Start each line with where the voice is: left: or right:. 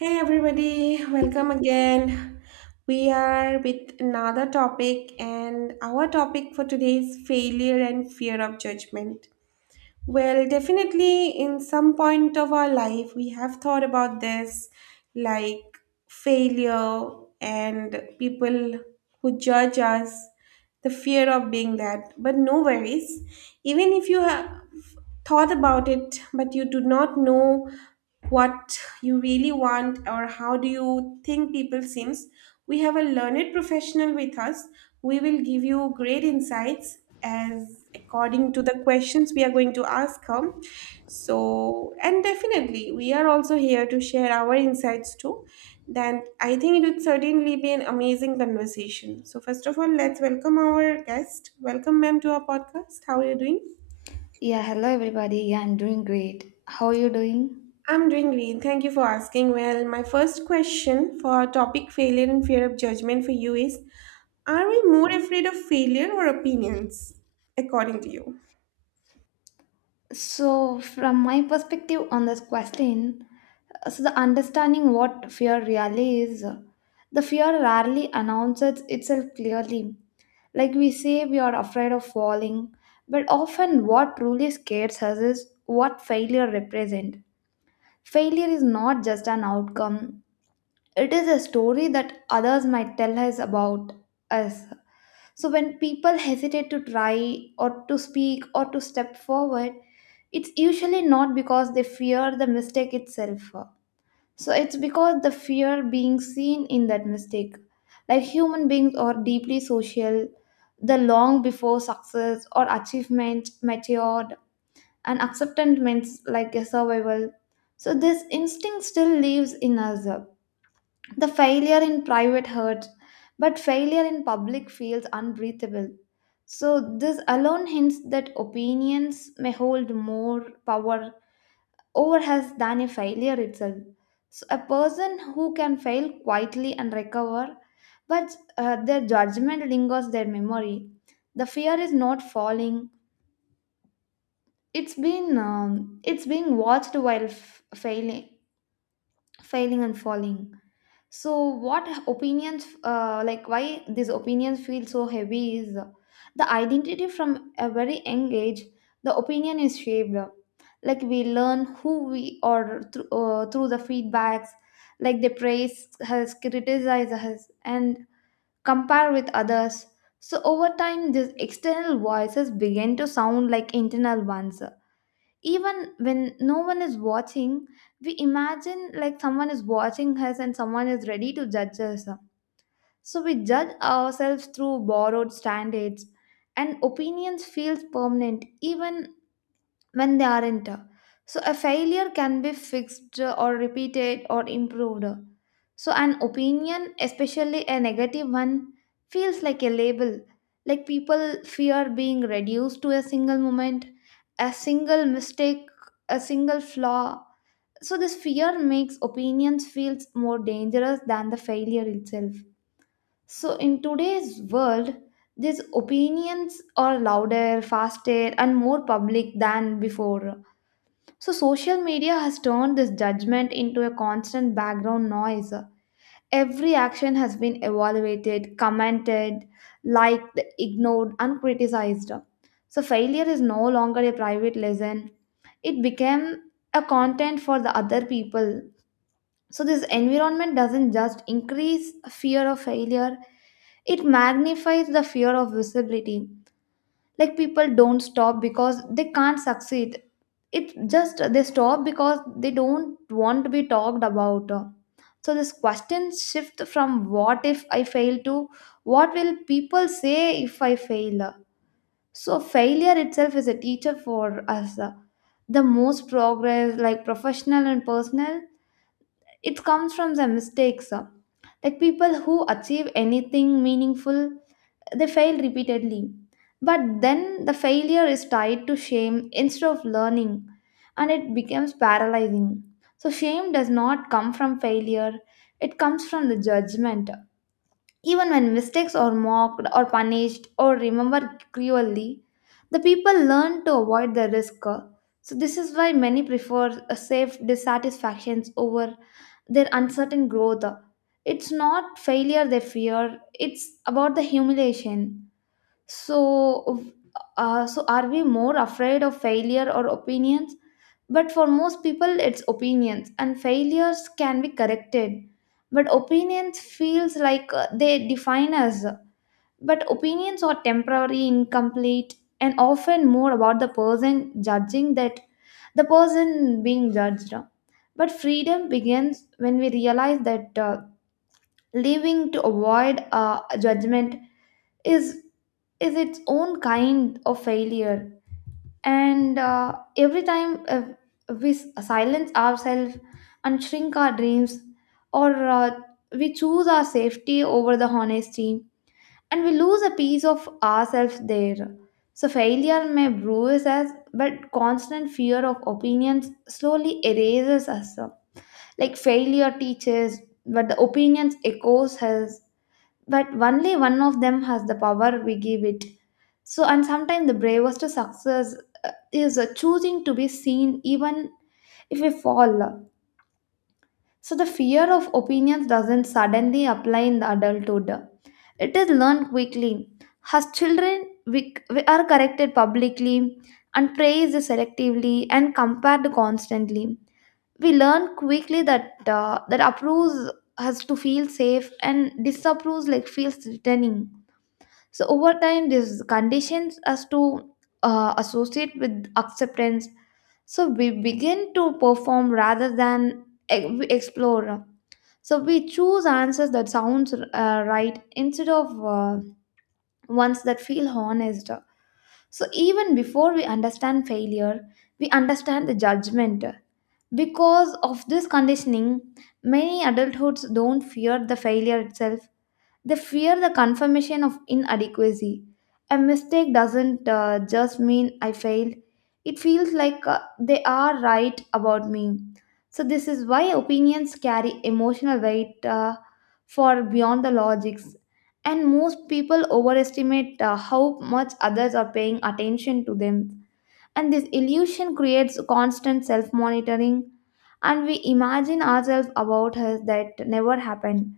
right: Hey everybody, welcome again. We are with another topic, and our topic for today is failure and fear of judgment. Well, definitely, in some point of our life, we have thought about this like, failure and people who judge us, the fear of being that. But no worries. Even if you have thought about it, but you do not know what you really want or how do you think people seems, we have a learned professional with us. We will give you great insights as according to the questions we are going to ask her. So, and definitely, we are also here to share our insights too. Then I think it would certainly be an amazing conversation. So first of all, let's welcome our guest. Welcome, ma'am, to our podcast. How are you doing?
left: Yeah, hello everybody. Yeah, I'm doing great. How are you doing?
right: I'm doing great. Thank you for asking. Well, my first question for our topic failure and fear of judgment for you is, are we more afraid of failure or opinions, according to you?
left: So, from my perspective on this question, the understanding what fear really is, the fear rarely announces itself clearly. Like we say, we are afraid of falling, but often what truly scares us is what failure represents. Failure is not just an outcome, it is a story that others might tell us about us. So when people hesitate to try or to speak or to step forward, it's usually not because they fear the mistake itself. So it's because the fear being seen in that mistake. Like human beings are deeply social, the long before success or achievement matured, and acceptance means like a survival. So this instinct still lives in us. The failure in private hurts, but failure in public feels unbreathable. So, this alone hints that opinions may hold more power over us than a failure itself. So, a person who can fail quietly and recover, but their judgment lingers their memory. The fear is not falling; it's being watched while failing, failing and falling. So, what opinions, like why these opinions feel so heavy is the identity from a very young age, the opinion is shaped. Like we learn who we are through, through the feedbacks, like they praise us, criticize us, and compare with others. So, over time, these external voices begin to sound like internal ones even when no one is watching, we imagine like someone is watching us and someone is ready to judge us, so we judge ourselves through borrowed standards, and opinions feels permanent even when they aren't. So, a failure can be fixed or repeated or improved. So, an opinion, especially a negative one, feels like a label. Like people fear being reduced to a single moment, a single mistake, a single flaw. So, this fear makes opinions feels more dangerous than the failure itself. So, in today's world, these opinions are louder, faster, and more public than before. So, social media has turned this judgment into a constant background noise. Every action has been evaluated, commented, liked, ignored, and criticized. So, failure is no longer a private lesson, it became a content for the other people. So, this environment doesn't just increase fear of failure, it magnifies the fear of visibility. Like, people don't stop because they can't succeed. It's just they stop because they don't want to be talked about. So this question shift from what if I fail to what will people say if I fail. So failure itself is a teacher for us. The most progress, like professional and personal, it comes from the mistakes. Like, people who achieve anything meaningful, they fail repeatedly. But then the failure is tied to shame instead of learning, and it becomes paralyzing. So, shame does not come from failure, it comes from the judgment. Even when mistakes are mocked or punished or remembered cruelly, the people learn to avoid the risk. So, this is why many prefer a safe dissatisfactions over their uncertain growth. It's not failure they fear, it's about the humiliation. So uh, so are we more afraid of failure or opinions? But for most people it's opinions, and failures can be corrected, but opinions feels like they define us. But opinions are temporary, incomplete, and often more about the person judging that the person being judged. But freedom begins when we realize that living to avoid judgment is is its own kind of failure. And every time silence ourselves and shrink our dreams, or we choose our safety over the honesty, and we lose a piece of ourselves there. So, failure may bruise us, but constant fear of opinions slowly erases us. Like, failure teaches, but the opinions echoes us, but only one of them has the power we give it. So, and sometimes the bravest success is choosing to be seen even if we fall. So, the fear of opinions doesn't suddenly apply in the adulthood, it is learned quickly. As children, we are corrected publicly and praised selectively and compared constantly. We learn quickly that that approves has to feel safe and disapproves like feels threatening. So over time, this conditions us to associate with acceptance. So we begin to perform rather than we explore. So we choose answers that sounds right instead of ones that feel honest. So even before we understand failure, we understand the judgment. Because of this conditioning, many adulthoods don't fear the failure itself. They fear the confirmation of inadequacy. A mistake doesn't just mean I failed, it feels like they are right about me. So, this is why opinions carry emotional weight for beyond the logics. And most people overestimate how much others are paying attention to them. And this illusion creates constant self monitoring, and we imagine ourselves about us that never happened.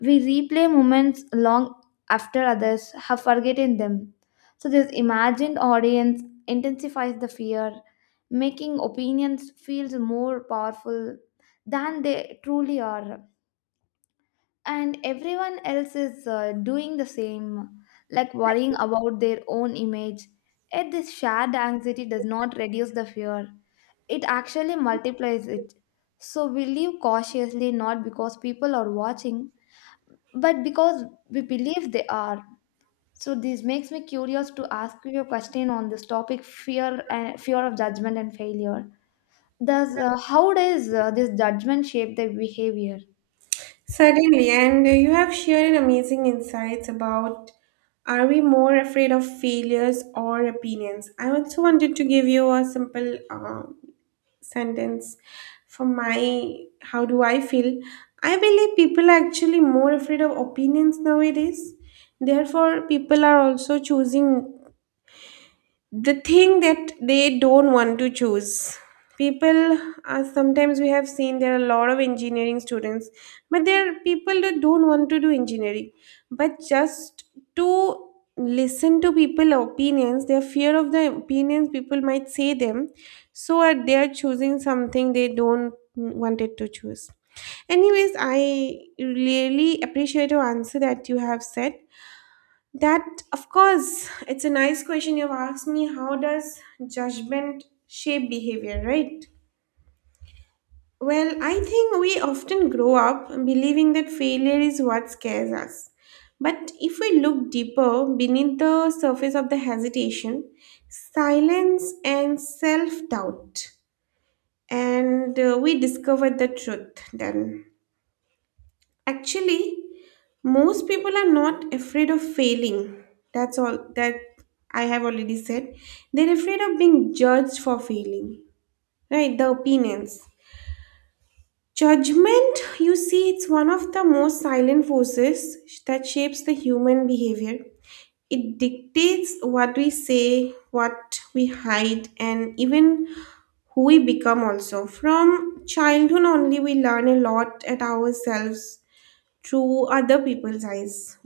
left: We replay moments long after others have forgotten them. So, this imagined audience intensifies the fear, making opinions feel more powerful than they truly are. And everyone else is doing the same, like worrying about their own image. Yet, this shared anxiety does not reduce the fear, it actually multiplies it. So, we live cautiously not because people are watching, but because we believe they are. So this makes me curious to ask you a question on this topic fear and fear of judgment and failure. Does How does this judgment shape their behavior?
right: Certainly, and you have shared amazing insights about, are we more afraid of failures or opinions? I also wanted to give you a simple sentence for my how do I feel. I believe people are actually more afraid of opinions nowadays. Therefore people are also choosing the thing that they don't want to choose. People, sometimes we have seen there are a lot of engineering students, but there are people that don't want to do engineering, but just to listen to people opinions, their fear of the opinions people might say them. So they are choosing something they don't wanted to choose. Anyways, I really appreciate your answer that you have said that, of course, it's a nice question you've asked me. How does judgment shape behavior, right? Well, I think we often grow up believing that failure is what scares us. But if we look deeper beneath the surface of the hesitation, silence, and self doubt, and we discover the truth then. Actually, most people are not afraid of failing. That's all that I have already said. They're afraid of being judged for failing. Right, the opinions. Judgment, you see, it's one of the most silent forces that shapes the human behavior. It dictates what we say, what we hide, and even who we become also. From childhood only, we learn a lot at ourselves through other people's eyes.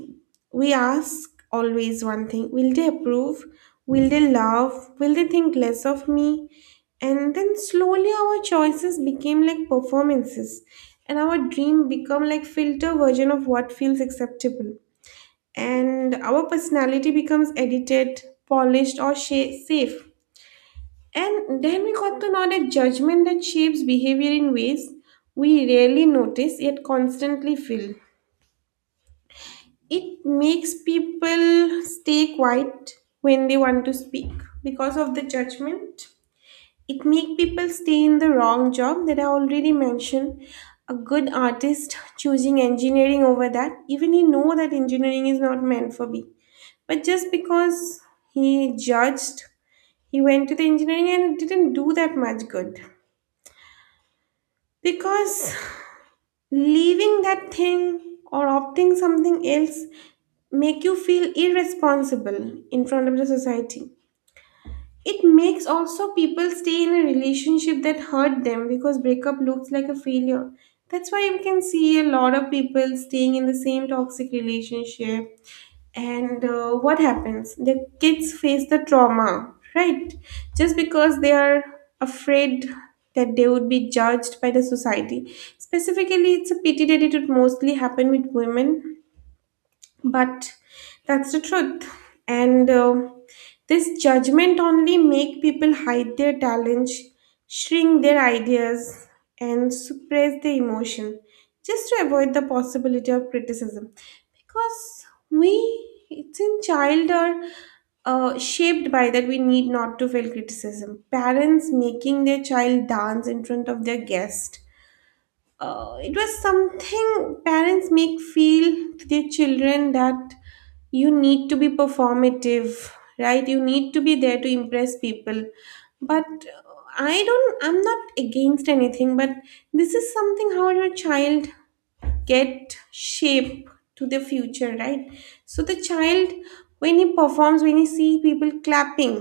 right: We ask always one thing, will they approve, will they love, will they think less of me? And then slowly our choices became like performances, and our dream become like filter version of what feels acceptable, and our personality becomes edited, polished, or safe. And then we got to know that judgment that shapes behavior in ways we rarely notice yet constantly feel. It makes people stay quiet when they want to speak because of the judgment. It make people stay in the wrong job that I already mentioned, a good artist choosing engineering over that even he know that engineering is not meant for me, but just because he judged, he went to the engineering and it didn't do that much good, because leaving that thing or opting something else make you feel irresponsible in front of the society. It makes also people stay in a relationship that hurt them because breakup looks like a failure. That's why you can see a lot of people staying in the same toxic relationship. And what happens? The kids face the trauma, right? Just because they are afraid that they would be judged by the society. Specifically, it's a pity that it would mostly happen with women, but that's the truth. And this judgment only make people hide their talents, shrink their ideas, and suppress their emotion just to avoid the possibility of criticism. Because we, it's in child are shaped by that we need not to feel criticism, parents making their child dance in front of their guest. It was something parents make feel to their children that you need to be performative, right, you need to be there to impress people. But uh, I don't I'm not against anything, but this is something how your child get shape to the future, right? So the child, when he performs, when he see people clapping,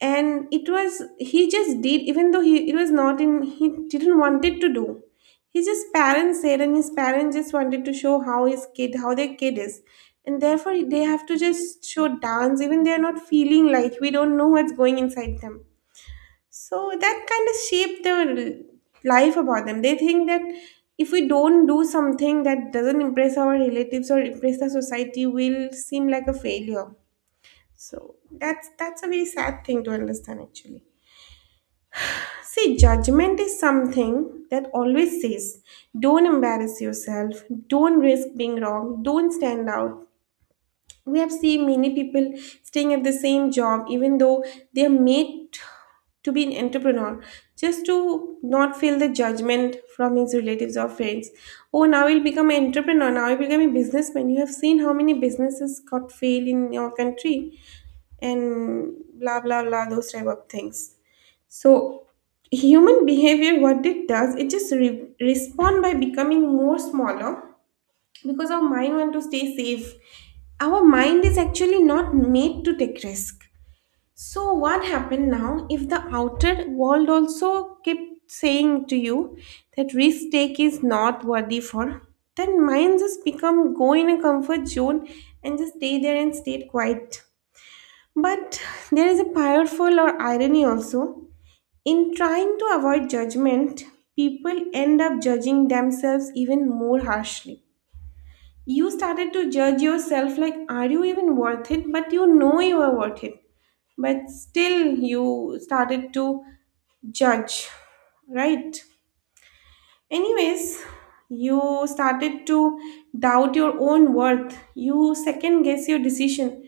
right: and it was he just did, even though he, it was not in, he didn't wanted to do, his just parents said, and his parents just wanted to show how his kid, how their kid is, and therefore they have to just show dance, even they are not feeling like, we don't know what's going inside them. So that kind of shaped their life about them. They think that if we don't do something that doesn't impress our relatives or impress the society, will seem like a failure. So that's a very sad thing to understand actually. See, judgment is something that always says, don't embarrass yourself, don't risk being wrong, don't stand out. We have seen many people staying at the same job, even though they are made to be an entrepreneur, just to not feel the judgment from his relatives or friends. Oh, now he'll become an entrepreneur, now he'll become a businessman. You have seen how many businesses got failed in your country, and blah blah blah, those type of things. So human behavior, what it does, it just respond by becoming more smaller because our mind want to stay safe. Our mind is actually not made to take risk. So what happened now if the outer world also kept saying to you that risk take is not worthy for, then mind just become go in a comfort zone and just stay there and stay quiet. But there is a powerful or irony also, in trying to avoid judgment, people end up judging themselves even more harshly. You started to judge yourself like, are you even worth it? But you know you are worth it. But still, you started to judge, right? Anyways, you started to doubt your own worth. You second guess your decision,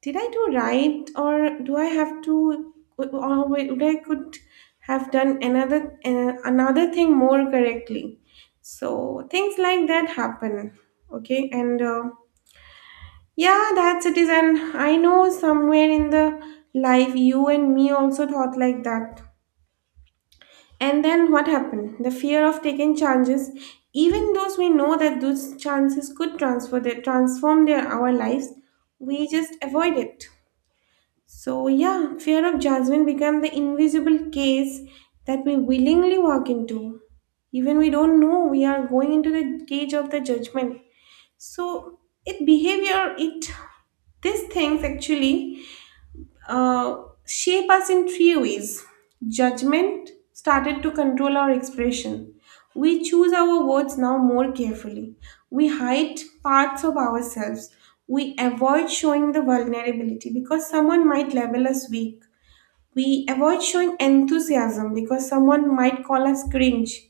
right: did I do right, or do I have to, or would I could have done another another thing more correctly? So things like that happen. Okay, and yeah, that's it. Is and I know somewhere in the life, you and me also thought like that. And then what happened? The fear of taking chances, even those we know that those chances could transfer their transform their our lives, we just avoid it. So, yeah, fear of judgment become the invisible case that we willingly walk into. Even we don't know we are going into the cage of the judgment. So, it behavior, it these things actually uh, shape us in three ways. Judgment started to control our expression. We choose our words now more carefully. We hide parts of ourselves. We avoid showing the vulnerability because someone might label us weak. We avoid showing enthusiasm because someone might call us cringe.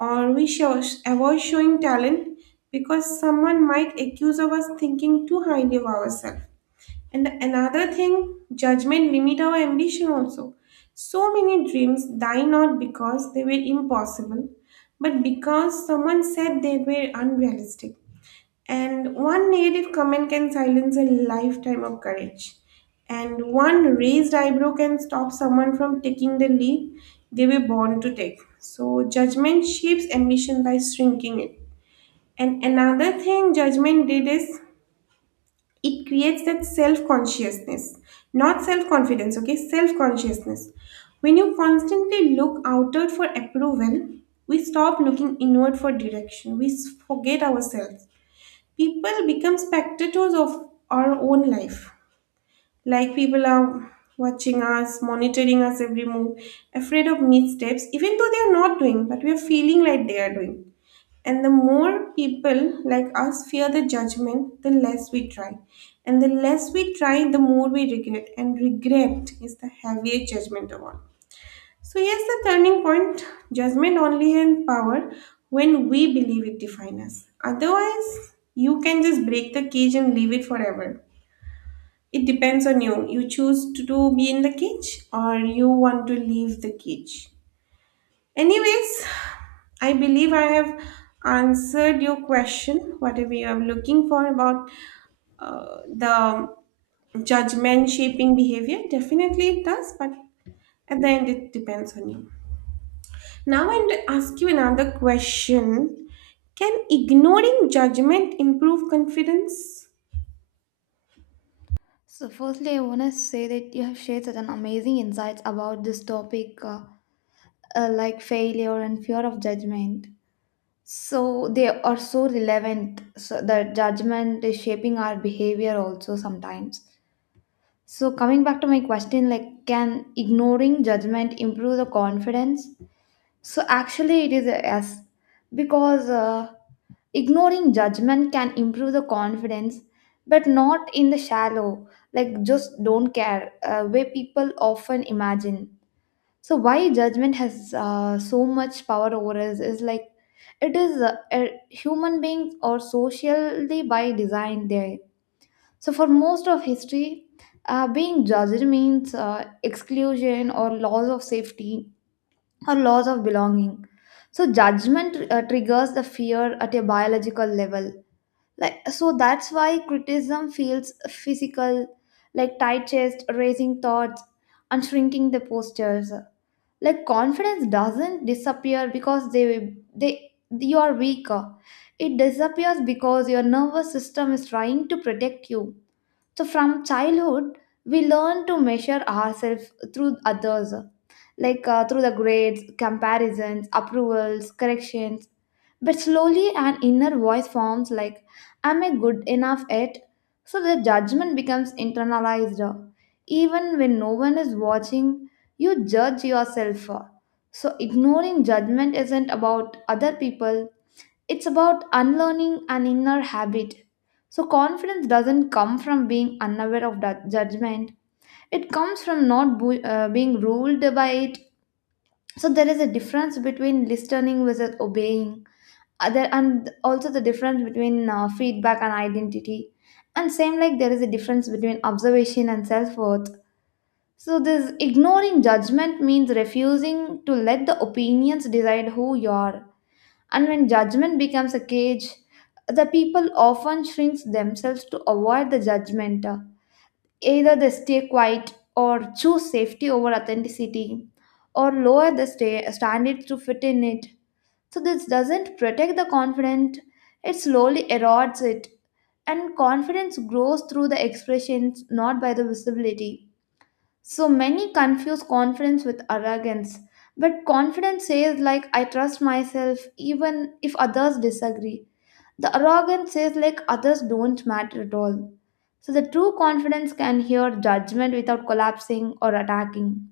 right: Or we show, avoid showing talent because someone might accuse of us thinking too highly of ourselves. And another thing, judgment limit our ambition also. So many dreams die not because they were impossible, but because someone said they were unrealistic. And one negative comment can silence a lifetime of courage. And one raised eyebrow can stop someone from taking the leap they were born to take. So judgment shapes ambition by shrinking it. And another thing judgment did is it creates that self-consciousness, not self-confidence, okay, self-consciousness. When you constantly look outward for approval, we stop looking inward for direction. We forget ourselves. People become spectators of our own life. Like people are watching us, monitoring us every move, afraid of missteps even though they are not doing, but we are feeling like they are doing. And the more people like us fear the judgment, the less we try. And the less we try, the more we regret. And regret is the heaviest judgment of all. So, here's the turning point, judgment only has power when we believe it defines us. Otherwise, you can just break the cage and leave it forever. It depends on you. You choose to be in the cage, or you want to leave the cage. Anyways, I believe I have answered your question, whatever you are looking for about the judgment shaping behavior. Definitely it does, but at the end it depends on you. Now I'm going to ask you another question. Can ignoring judgment improve confidence?
left: So firstly I want to say that you have shared such an amazing insights about this topic, like failure and fear of judgment, so they are so relevant. So the judgment is shaping our behavior also sometimes. So coming back to my question, like can ignoring judgment improve the confidence? So actually it is a yes, because ignoring judgment can improve the confidence, but not in the shallow like just don't care way people often imagine. So why judgment has so much power over us is like it is a human beings or socially by design there. So, for most of history, being judged means exclusion or loss of safety or loss of belonging. So, judgment triggers the fear at a biological level. Like so, that's why criticism feels physical, like tight chest, raising thoughts, and shrinking the postures. Like confidence doesn't disappear because they you are weaker. It disappears because your nervous system is trying to protect you. So from childhood, we learn to measure ourselves through others, like through the grades, comparisons, approvals, corrections. But slowly, an inner voice forms like, am I good enough at? So the judgment becomes internalized. Even when no one is watching, you judge yourself. So ignoring judgment isn't about other people, it's about unlearning an inner habit. So, confidence doesn't come from being unaware of that judgment, it comes from not being ruled by it. So, there is a difference between listening versus obeying, other, and also the difference between feedback and identity. And same, like there is a difference between observation and self worth. So, this ignoring judgment means refusing to let the opinions decide who you are. And when judgment becomes a cage, the people often shrink themselves to avoid the judgment. Either they stay quiet or choose safety over authenticity or lower the stay, standards to fit in it. So this doesn't protect the confident, it slowly erodes it. And confidence grows through the expressions, not by the visibility. So many confuse confidence with arrogance. But confidence says, like, I trust myself even if others disagree. The arrogance says, like, others don't matter at all. So the true confidence can hear judgment without collapsing or attacking.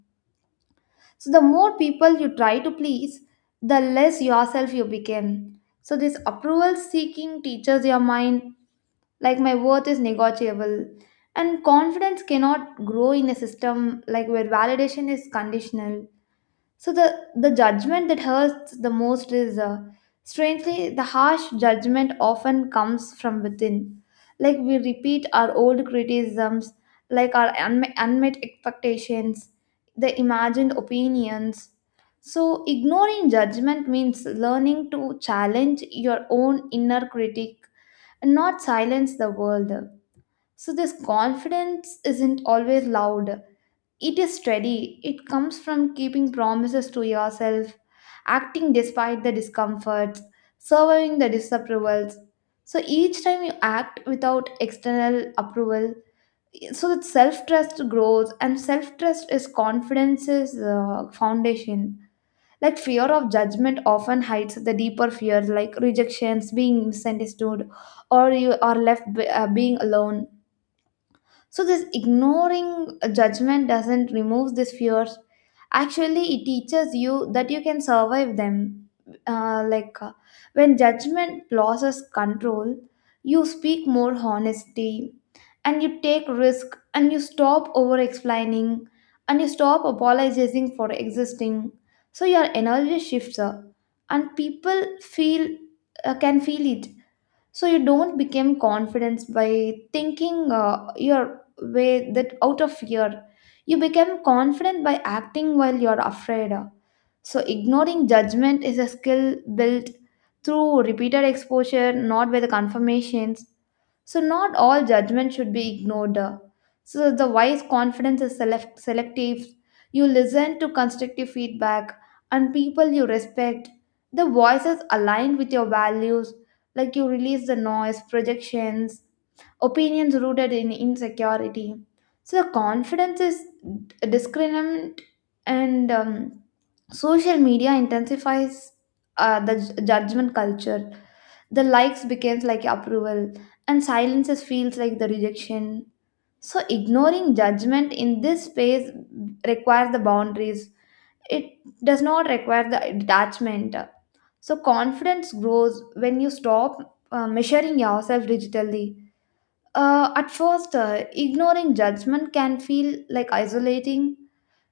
left: So the more people you try to please, the less yourself you become. So this approval seeking teaches your mind, like, my worth is negotiable, and confidence cannot grow in a system like where validation is conditional. So the judgment that hurts the most is, strangely, the harsh judgment often comes from within. Like we repeat our old criticisms, like our unmet expectations, the imagined opinions. So ignoring judgment means learning to challenge your own inner critic and not silence the world. So this confidence isn't always loud. It is steady. It comes from keeping promises to yourself, acting despite the discomforts, surviving the disapprovals. So each time you act without external approval, so that self trust grows, and self trust is confidence's foundation. Like fear of judgment often hides the deeper fears, like rejections, being misunderstood, or you are left being alone. So this ignoring judgment doesn't remove these fears. Actually, it teaches you that you can survive them. Uh, like uh, when judgment loses control, you speak more honesty, and you take risk, and you stop over explaining, and you stop apologizing for existing. So your energy shifts, and people feel, can feel it. So you don't become confident by thinking your way that out of fear, you become confident by acting while you're afraid. So ignoring judgment is a skill built through repeated exposure, not by the confirmations. So not all judgment should be ignored. So the wise confidence is selective. You listen to constructive feedback and people you respect, the voices aligned with your values. Like you release the noise, projections, opinions rooted in insecurity. So the confidence is discriminant. And social media intensifies the judgment culture. The likes becomes like approval, and silences feels like the rejection. So ignoring judgment in this space requires the boundaries. It does not require the detachment. So confidence grows when you stop measuring yourself digitally. At first, ignoring judgment can feel like isolating.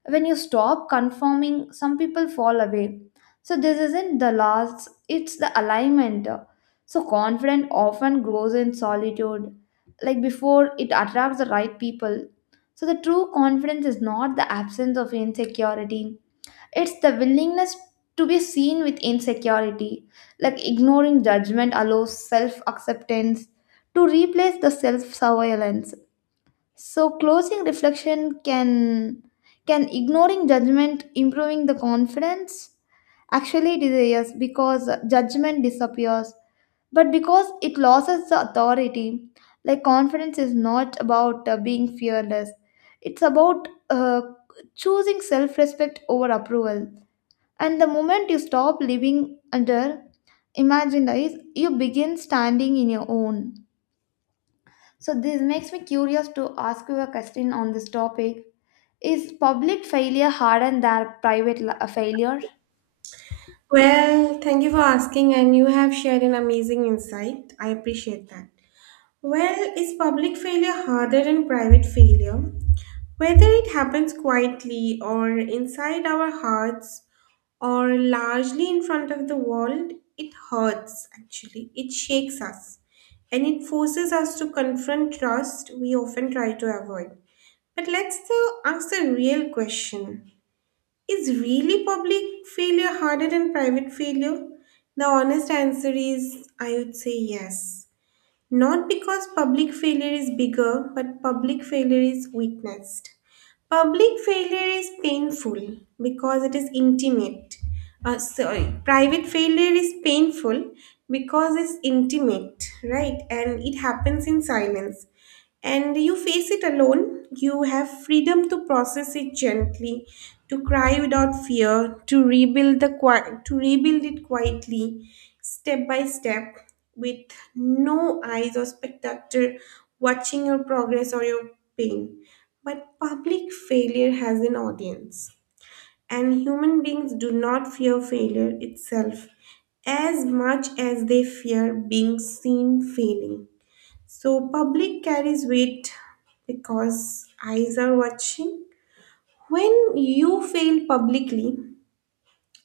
left: When you stop conforming, some people fall away. So this isn't the loss; it's the alignment. So confidence often grows in solitude, like before it attracts the right people. So the true confidence is not the absence of insecurity, it's the willingness to be seen with insecurity. Like ignoring judgment allows self acceptance to replace the self surveillance. So closing reflection, can ignoring judgment improving the confidence? Actually it is a yes, because judgment disappears, but because it loses the authority. Like confidence is not about being fearless, it's about choosing self-respect over approval, and the moment you stop living under imagined eyes, you begin standing in your own. So, this makes me curious to ask you a question on this topic. Is public failure harder than failure?
right: Well, thank you for asking, and you have shared an amazing insight. I appreciate that. Well, is public failure harder than private failure? Whether it happens quietly or inside our hearts or largely in front of the world, it hurts actually. It shakes us and it forces us to confront trust we often try to avoid. But let's still ask the real question, is really public failure harder than private failure? The honest answer is I would say yes. Not because public failure is bigger, but public failure is witnessed. Public failure is painful because it is intimate. Private failure is painful because it's intimate, right? And it happens in silence. And you face it alone. You have freedom to process it gently, to cry without fear, to rebuild it quietly step by step with no eyes or spectator watching your progress or your pain. But public failure has an audience, and human beings do not fear failure itself as much as they fear being seen failing. So, public carries weight because eyes are watching. When you fail publicly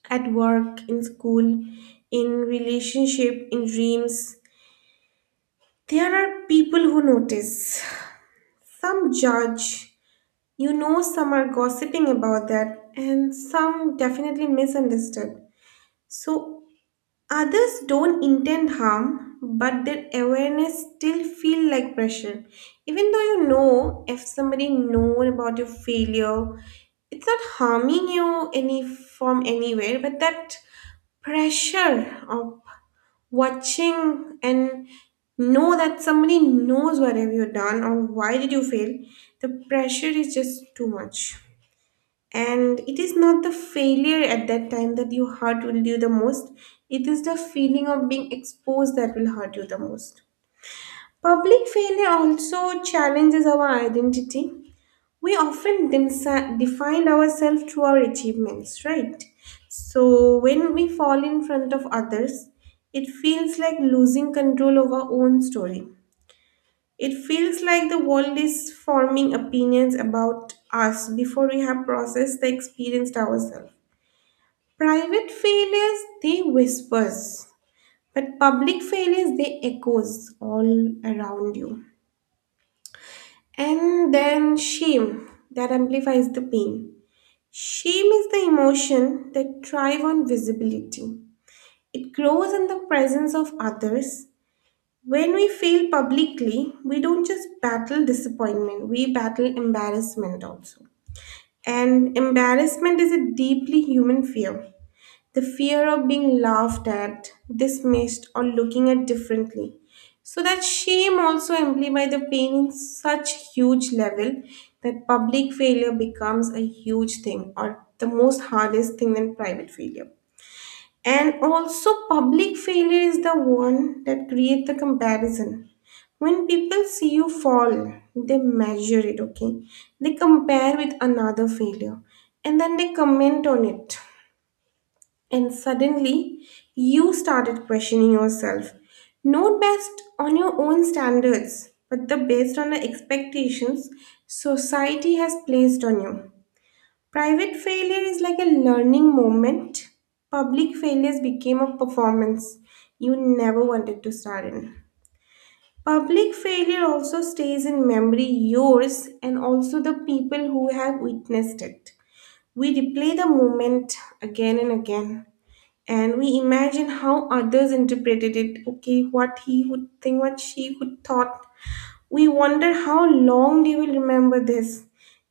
right: at work, in school, in relationship, in dreams, there are people who notice, some judge, you know, some are gossiping about that, and some definitely misunderstood. So others don't intend harm, but their awareness still feel like pressure. Even though you know if somebody know about your failure, it's not harming you any from anywhere, but that pressure of watching and know that somebody knows what have you done or why did you fail, the pressure is just too much. And it is not the failure at that time that your hurt will do the most, it is the feeling of being exposed that will hurt you the most. Public failure also challenges our identity. Define ourselves through our achievements, right? So when we fall in front of others, it feels like losing control of our own story. It feels like the world is forming opinions about us before we have processed the experience ourselves. Private failures, they whispers, but public failures, they echoes all around you. And then shame that amplifies the pain. Shame is the emotion that thrives on visibility. It grows in the presence of others. When we fail publicly, we don't just battle disappointment, we battle embarrassment also. And embarrassment is a deeply human fear, the fear of being laughed at, dismissed, or looking at differently. So that shame also amplifies the pain in such huge level that public failure becomes a huge thing or the most hardest thing than private failure. And also public failure is the one that creates the comparison. When people see you fall, they measure it, okay? They compare with another failure and then they comment on it, and suddenly, you started questioning yourself, not based on your own standards, but the based on the expectations society has placed on you. Private failure is like a learning moment. Public failures became a performance you never wanted to start in. Public failure also stays in memory, yours and also the people who have witnessed it. We replay the moment again and again, and we imagine how others interpreted it. Okay, what he would think, what she would thought. We wonder how long they will remember this,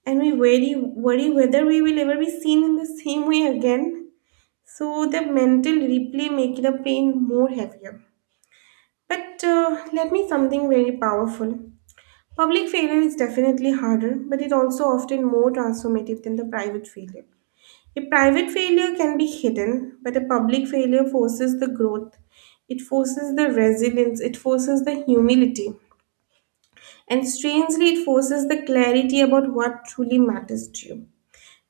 right: and we worry whether we will ever be seen in the same way again. So the mental replay make the pain more heavier. But let me something very powerful. Public failure is definitely harder, but it also often more transformative than the private failure. A private failure can be hidden, but a public failure forces the growth. It forces the resilience, it forces the humility, and strangely, it forces the clarity about what truly matters to you.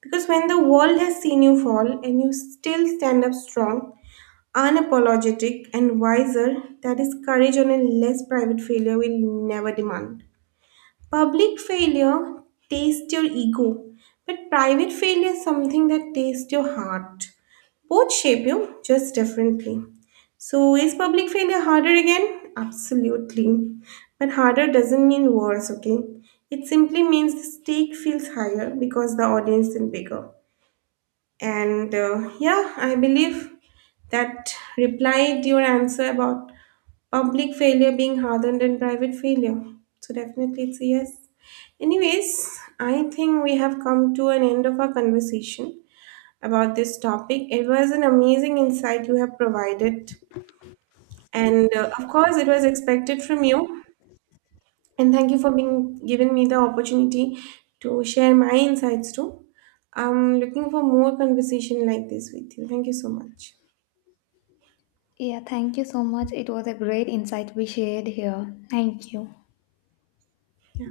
right: Because when the world has seen you fall and you still stand up strong, unapologetic, and wiser, that is courage on a less private failure will never demand. Public failure tastes your ego, but private failure is something that tastes your heart. Both shape you just differently. So, is public failure harder again? Absolutely. But harder doesn't mean worse, okay? It simply means the stake feels higher because the audience is bigger. And yeah, I believe that replied your answer about public failure being harder than private failure. So definitely it's a yes. Anyways, I think we have come to an end of our conversation about this topic. It was an amazing insight you have provided, and of course, it was expected from you. And thank you for being giving me the opportunity to share my insights too. I'm looking for more conversation like this with you. Thank you so much.
left: Yeah, thank you so much. It was a great insight we shared here. Thank you.
right: Yeah.